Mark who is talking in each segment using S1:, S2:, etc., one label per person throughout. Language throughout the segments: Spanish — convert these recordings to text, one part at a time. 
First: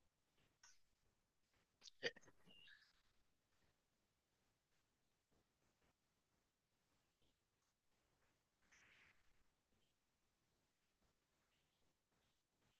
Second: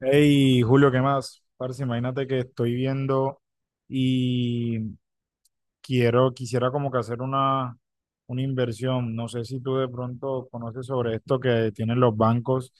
S1: Hey, Julio, ¿qué más? Parce, imagínate que estoy viendo y quisiera como que hacer una inversión. No sé si tú de pronto conoces sobre esto que tienen los bancos,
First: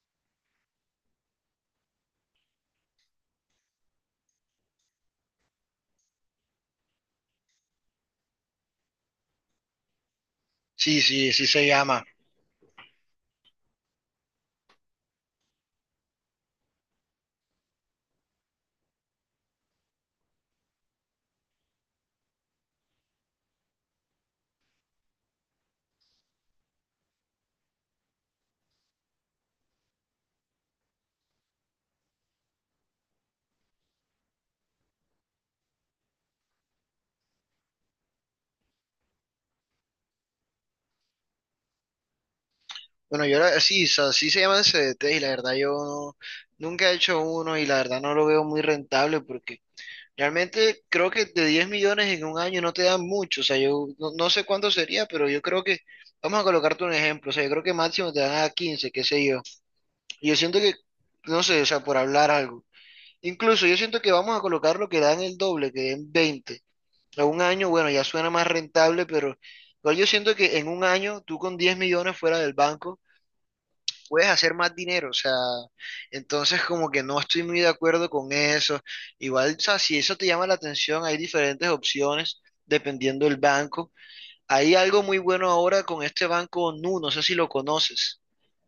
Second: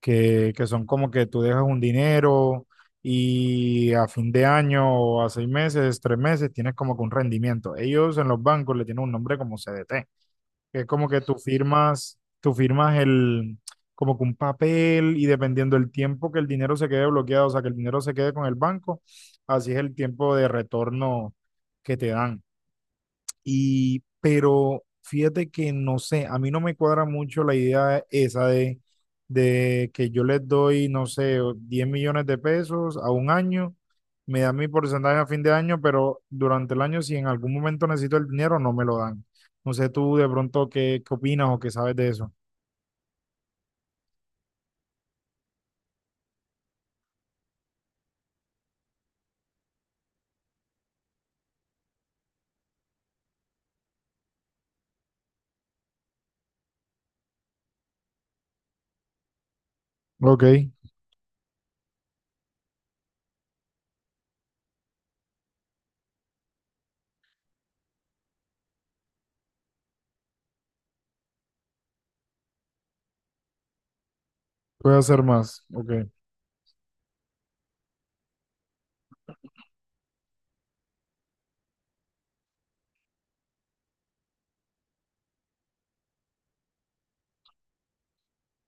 S1: que son como que tú dejas un dinero y a fin de año o a 6 meses, 3 meses, tienes como que un rendimiento. Ellos en los bancos le tienen un nombre como CDT que es
S2: Sí,
S1: como que
S2: sí,
S1: tú
S2: sí se llama.
S1: firmas, tú firmas el, como que un papel y dependiendo del tiempo que el dinero se quede bloqueado, o sea, que el dinero se quede con el banco, así es el tiempo de retorno que te dan. Y, pero fíjate que no sé, a mí no me cuadra mucho la idea esa de que yo les doy, no sé, o 10 millones de pesos a un año, me dan mi porcentaje a fin de año, pero durante el año, si en algún momento necesito el dinero, no me lo dan. No sé tú de pronto qué opinas o qué sabes de eso.
S2: Bueno, yo la- sí, so- sí se llaman CDT y la verdad yo no- nunca he hecho uno y la verdad no lo veo muy rentable porque realmente creo que de 10 millones en un año no te dan mucho. O sea, yo no, no sé cuánto sería, pero yo creo que, vamos a colocarte un ejemplo, o sea, yo creo que máximo te dan a 15, qué sé yo. Y yo
S1: Ok,
S2: siento que, no sé, o sea, por hablar algo. Incluso yo siento que vamos a colocar lo que dan el doble, que den 20. A un año, bueno, ya suena más rentable, pero igual yo siento que en un año tú con 10 millones fuera del banco puedes hacer más
S1: puedo
S2: dinero, o
S1: hacer
S2: sea,
S1: más. Ok.
S2: entonces como que no estoy muy de acuerdo con eso. Igual, o sea, si eso te llama la atención, hay diferentes opciones dependiendo del banco. Hay algo muy bueno ahora con este banco Nu, no sé si lo conoces.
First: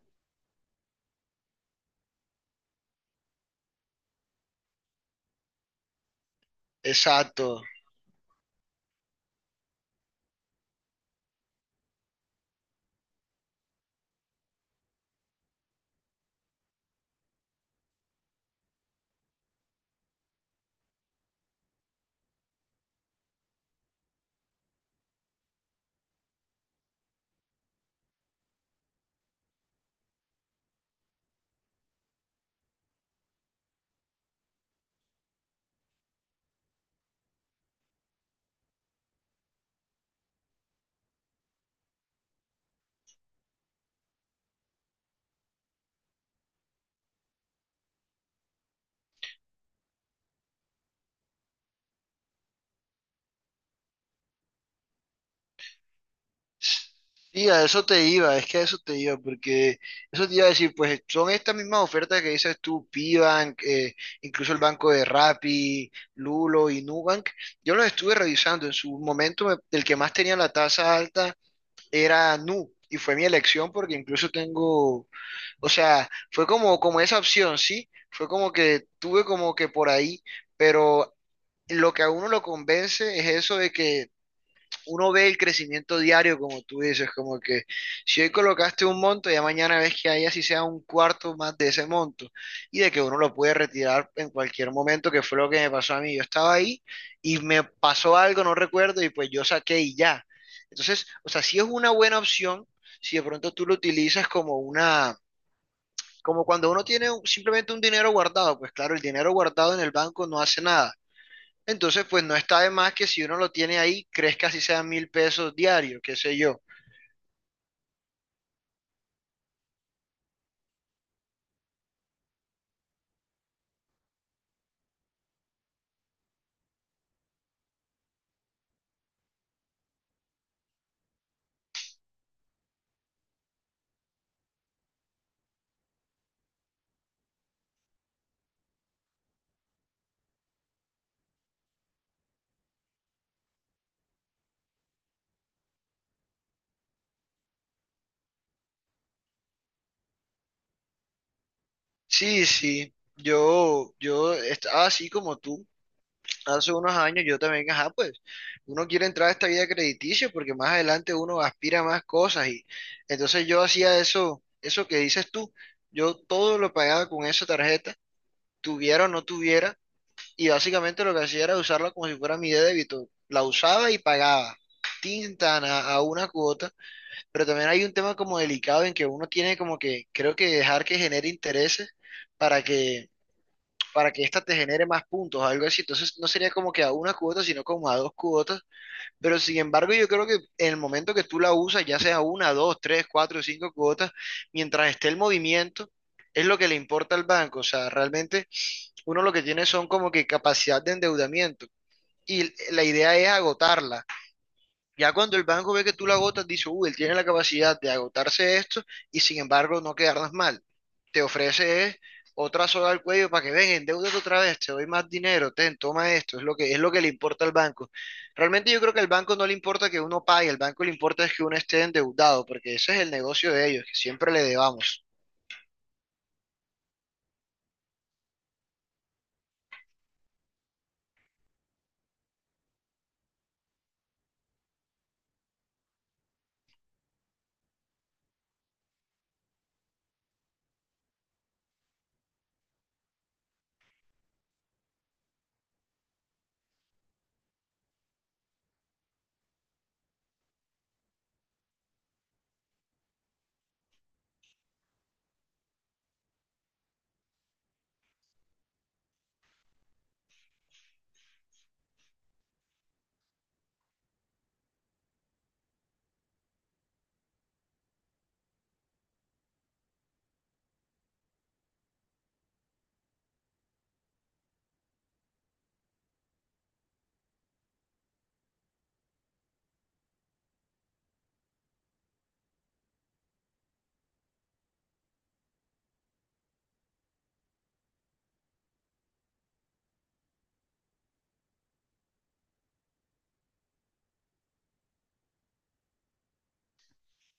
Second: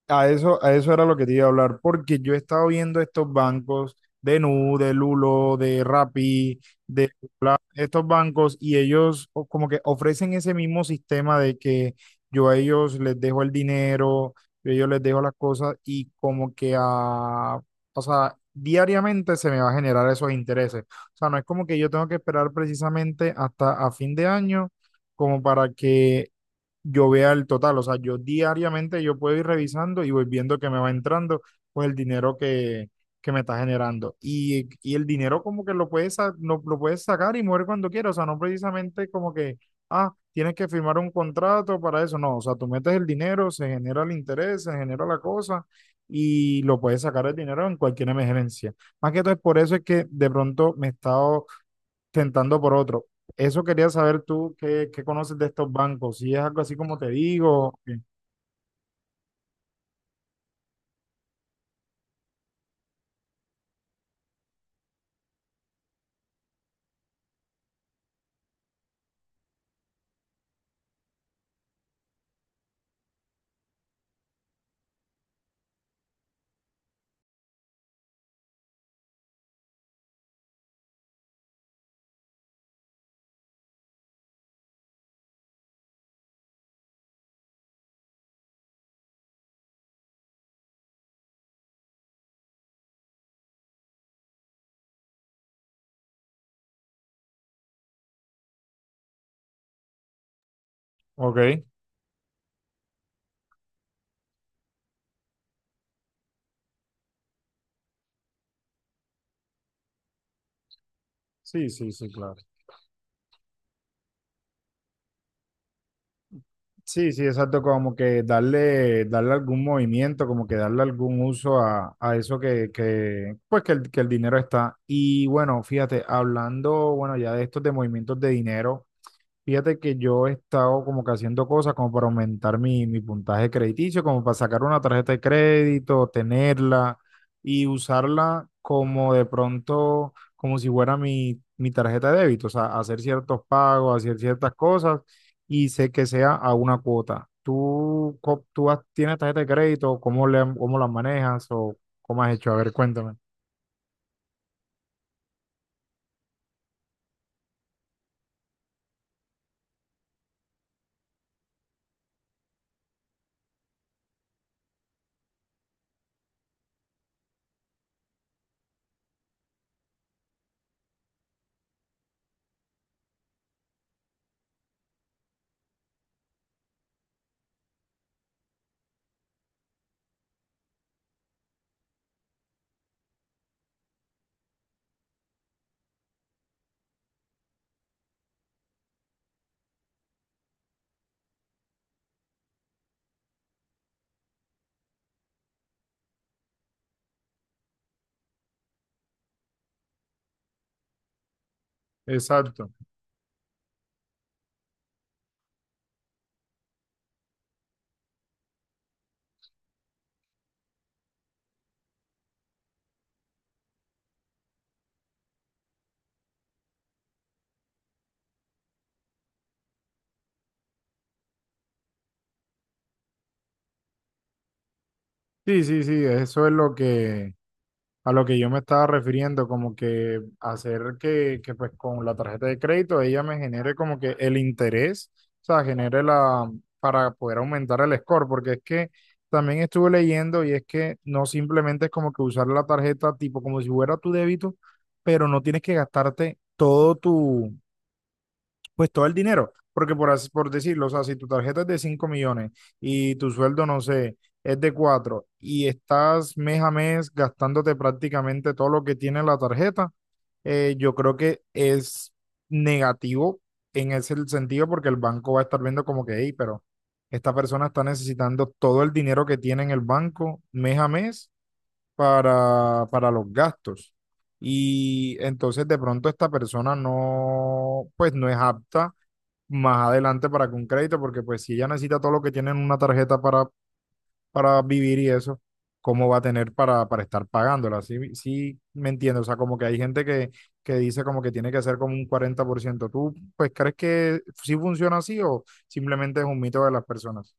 S1: A eso era lo que te iba a hablar, porque yo he estado viendo estos bancos de Nu, de Lulo, de Rappi, de
S2: Exacto.
S1: estos bancos y ellos como que ofrecen ese mismo sistema de que yo a ellos les dejo el dinero, yo a ellos les dejo las cosas y como que a, o sea, diariamente se me va a generar esos intereses. O sea, no es como que yo tengo que esperar precisamente hasta a fin de año como para que yo vea el total. O sea, yo diariamente yo puedo ir revisando y voy viendo que me va entrando, pues el dinero que me está generando. Y el dinero como que lo puedes sacar y mover cuando quieras. O sea, no precisamente como que, ah, tienes que firmar un contrato para eso. No, o sea, tú metes el dinero, se genera el interés, se genera la cosa. Y lo puedes sacar el dinero en cualquier emergencia. Más que todo es por eso es que de pronto me he estado tentando por otro. Eso quería saber tú, ¿qué conoces de estos bancos? Si es algo así como te
S2: Sí, a
S1: digo.
S2: eso
S1: ¿Qué?
S2: te iba, es que a eso te iba, porque eso te iba a decir, pues son estas mismas ofertas que dices tú, Pibank, incluso el banco de Rappi, Lulo y Nubank. Yo los estuve revisando, en su momento el que más tenía la tasa alta era Nu, y fue mi elección porque incluso tengo, o sea, fue como, como esa opción, ¿sí? Fue como que tuve como que por ahí, pero lo que a uno lo convence es eso de que uno ve el crecimiento diario, como tú dices, como que si hoy colocaste un monto, ya mañana ves que hay así sea un cuarto más de ese monto y de que uno lo puede retirar en cualquier momento, que fue lo que me pasó a mí. Yo estaba ahí y me pasó algo, no recuerdo, y pues yo saqué y ya. Entonces, o sea, sí es
S1: Ok,
S2: una buena opción si de pronto tú lo utilizas como una, como cuando uno tiene simplemente un dinero guardado, pues claro, el dinero guardado en el banco no hace nada
S1: sí, sí,
S2: entonces,
S1: sí,
S2: pues no
S1: claro.
S2: está de más que si uno lo tiene ahí, crezca si sea 1.000 pesos diarios, qué sé yo.
S1: Sí, sí, exacto, como que darle algún movimiento, como que darle algún uso a eso que, pues que el dinero está. Y bueno, fíjate, hablando, bueno, ya de estos de movimientos de dinero. Fíjate que yo he estado como que haciendo cosas como para aumentar mi puntaje crediticio, como para sacar una tarjeta de crédito, tenerla y usarla como de pronto, como si fuera mi tarjeta de débito, o sea, hacer ciertos pagos, hacer ciertas cosas y sé que sea a una cuota. ¿Tú tienes tarjeta de crédito? ¿Cómo la manejas o cómo has
S2: Sí,
S1: hecho? A ver,
S2: sí,
S1: cuéntame.
S2: yo estaba así como tú. Hace unos años yo también, ajá, pues uno quiere entrar a esta vida crediticia porque más adelante uno aspira a más cosas y entonces yo hacía eso, eso que dices tú, yo todo lo pagaba con esa tarjeta, tuviera o no tuviera, y básicamente lo que hacía era usarla como si fuera mi débito, la usaba y pagaba, tintana a una cuota. Pero también hay un tema como delicado en que uno tiene como que, creo que dejar que genere intereses para que, para que ésta te genere más puntos, algo así. Entonces no sería como que a una cuota, sino como a dos cuotas. Pero sin embargo, yo creo que en el momento que tú la usas, ya sea una, dos, tres, cuatro, cinco cuotas, mientras esté el movimiento, es lo que le importa al banco. O sea, realmente uno lo que tiene son como que capacidad de endeudamiento. Y
S1: Exacto.
S2: la idea es agotarla. Ya cuando el banco ve que tú la agotas, dice, uy, él tiene la capacidad de agotarse esto y sin embargo no quedarnos mal. Te ofrece otra soga al cuello para que ven, endeúdate otra vez, te doy más dinero, ten, toma esto, es lo que le importa al banco. Realmente yo creo que al banco no le importa que uno pague, al banco le importa es que uno esté endeudado, porque ese es el negocio de ellos, que siempre le debamos.
S1: Sí, sí, sí, eso es lo que... A lo que yo me estaba refiriendo, como que hacer que pues con la tarjeta de crédito ella me genere como que el interés, o sea, genere la, para poder aumentar el score, porque es que también estuve leyendo y es que no simplemente es como que usar la tarjeta tipo como si fuera tu débito, pero no tienes que gastarte todo tu, pues todo el dinero, porque por decirlo, o sea, si tu tarjeta es de 5 millones y tu sueldo, no sé, es de 4 y estás mes a mes gastándote prácticamente todo lo que tiene la tarjeta, yo creo que es negativo en ese sentido porque el banco va a estar viendo como que, hey, pero esta persona está necesitando todo el dinero que tiene en el banco mes a mes para los gastos. Y entonces de pronto esta persona no, pues no es apta más adelante para que un crédito, porque pues si ella necesita todo lo que tiene en una tarjeta para vivir y eso, ¿cómo va a tener para estar pagándola? Sí, sí, me entiendo, o sea, como que hay gente que dice como que tiene que ser como un 40%. ¿Tú pues crees que sí funciona así o simplemente es un mito de las personas?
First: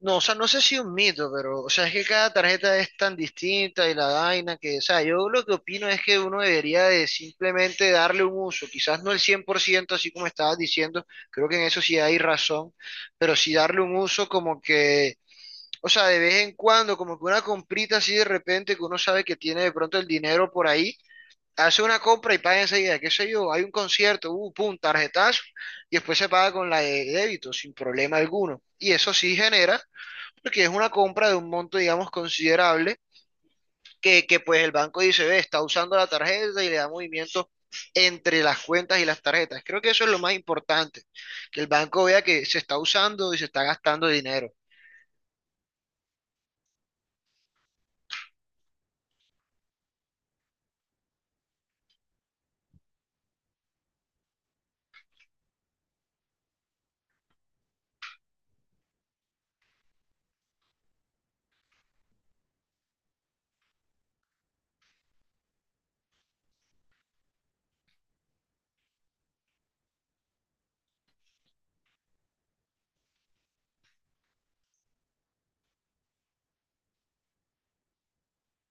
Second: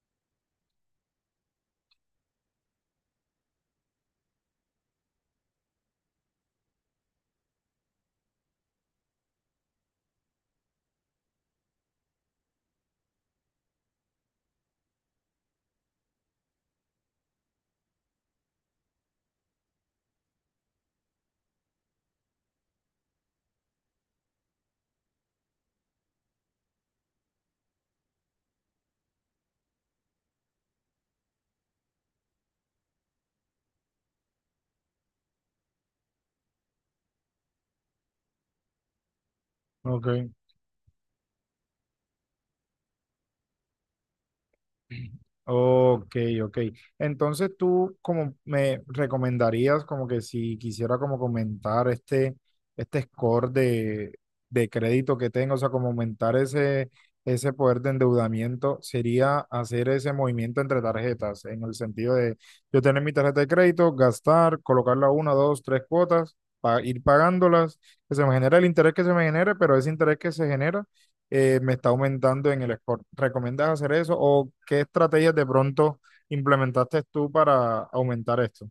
S2: No, o sea, no sé si un mito, pero, o sea, es que cada tarjeta es tan distinta y la vaina que, o sea, yo lo que opino es que uno debería de simplemente darle un uso, quizás no el 100% así como estabas diciendo, creo que en eso sí hay razón, pero sí darle un uso como que, o sea, de vez en cuando, como que una comprita así de repente que uno sabe que tiene de pronto el dinero por ahí, hace una compra y paga enseguida, qué sé yo, hay un concierto, pum, tarjetazo, y después se paga con la de débito sin problema alguno. Y eso sí genera porque es una compra de un monto, digamos, considerable, que pues el banco dice, ve, está usando la tarjeta y le da movimiento entre las cuentas y las tarjetas. Creo que eso es lo
S1: Ok.
S2: más importante, que el banco vea que se está usando y se está gastando dinero.
S1: Ok, ok. Entonces tú como me recomendarías como que si quisiera como comentar este score de crédito que tengo, o sea, como aumentar ese poder de endeudamiento, sería hacer ese movimiento entre tarjetas, en el sentido de yo tener mi tarjeta de crédito, gastar, colocarla una, dos, tres cuotas, ir pagándolas, que se me genere el interés que se me genere, pero ese interés que se genera me está aumentando en el score. ¿Recomiendas hacer eso o qué estrategias de pronto implementaste tú para aumentar esto?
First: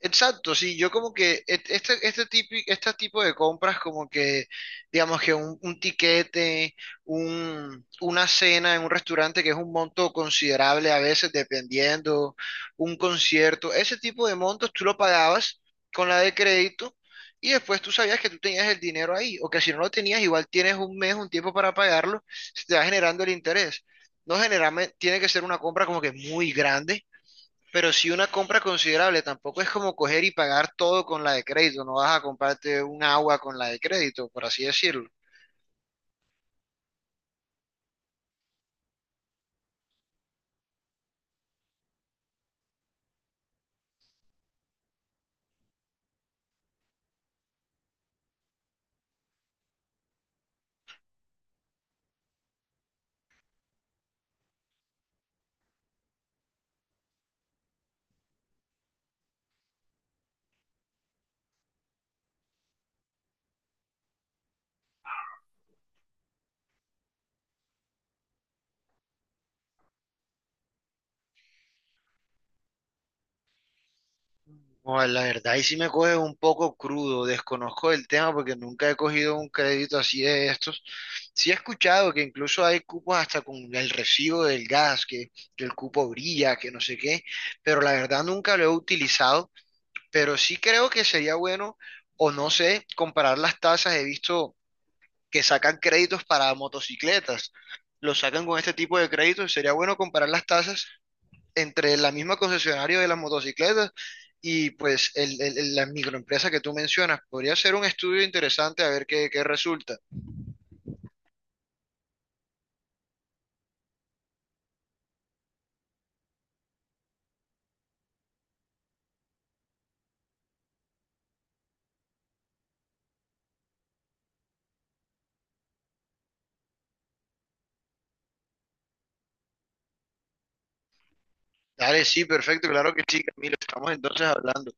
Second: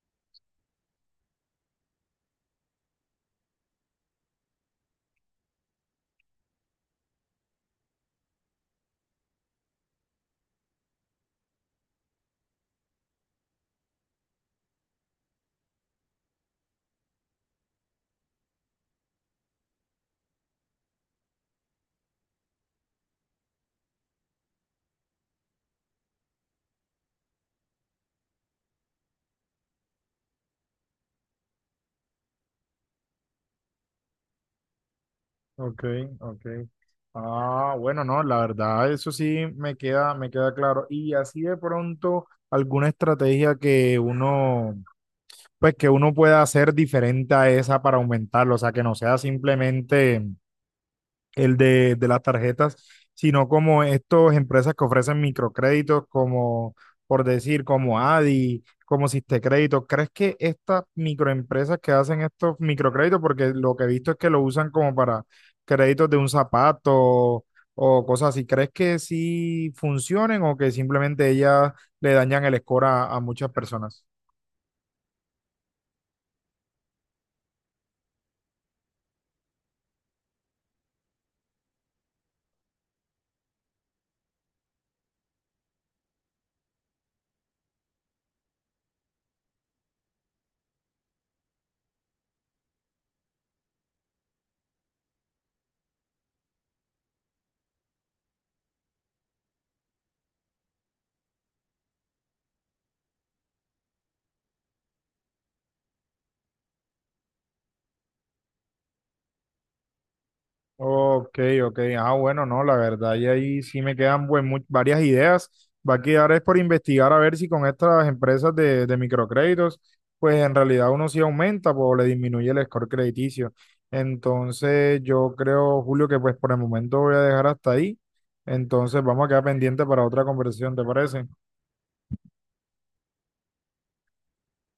S2: Exacto, sí, yo como que este tipo de compras como que, digamos que un tiquete, una cena en un restaurante que es un monto considerable a veces dependiendo, un concierto, ese tipo de montos tú lo pagabas con la de crédito y después tú sabías que tú tenías el dinero ahí o que si no lo tenías igual tienes un mes, un tiempo para pagarlo, se te va generando el interés. No generalmente tiene que ser una compra como que muy grande pero si una compra considerable, tampoco es como coger y pagar todo con la de crédito, no vas a comprarte un agua con la de crédito, por así decirlo.
S1: Ok, ok. Ah, bueno, no, la verdad, eso sí me queda claro. Y así de pronto, alguna estrategia que uno, pues que uno pueda hacer diferente a esa para aumentarlo, o sea, que no sea simplemente el de las tarjetas, sino como estas empresas que ofrecen microcréditos, como por decir, como Adi, como Crédito. ¿Crees que estas microempresas que hacen estos microcréditos, porque lo que he visto es que lo usan como para créditos de un zapato o cosas así, ¿crees que sí funcionen o que simplemente ellas le dañan el score a muchas personas?
S2: No, la verdad, y sí me coge un poco crudo, desconozco el tema porque nunca he cogido un crédito así de estos. Sí he escuchado que incluso hay cupos hasta con el recibo del gas, que el cupo brilla, que no sé qué, pero la verdad nunca lo he utilizado, pero sí creo que sería bueno, o no sé, comparar las tasas, he visto que sacan créditos para motocicletas. Los sacan con este tipo de créditos. Sería bueno comparar las tasas entre la misma concesionaria de las motocicletas y pues la microempresa que tú mencionas. Podría ser un estudio interesante a ver qué resulta.
S1: Ok, ok. Ah, bueno, no, la verdad, y ahí sí me quedan varias ideas. Va a quedar es por investigar a ver si con estas empresas de microcréditos, pues en realidad uno sí aumenta pues, o le disminuye el score crediticio. Entonces, yo creo, Julio, que pues por el momento voy a dejar hasta ahí. Entonces, vamos a quedar pendiente para otra conversación, ¿te parece?
S2: Dale, sí, perfecto, claro que sí, Camilo. Estamos entonces hablando.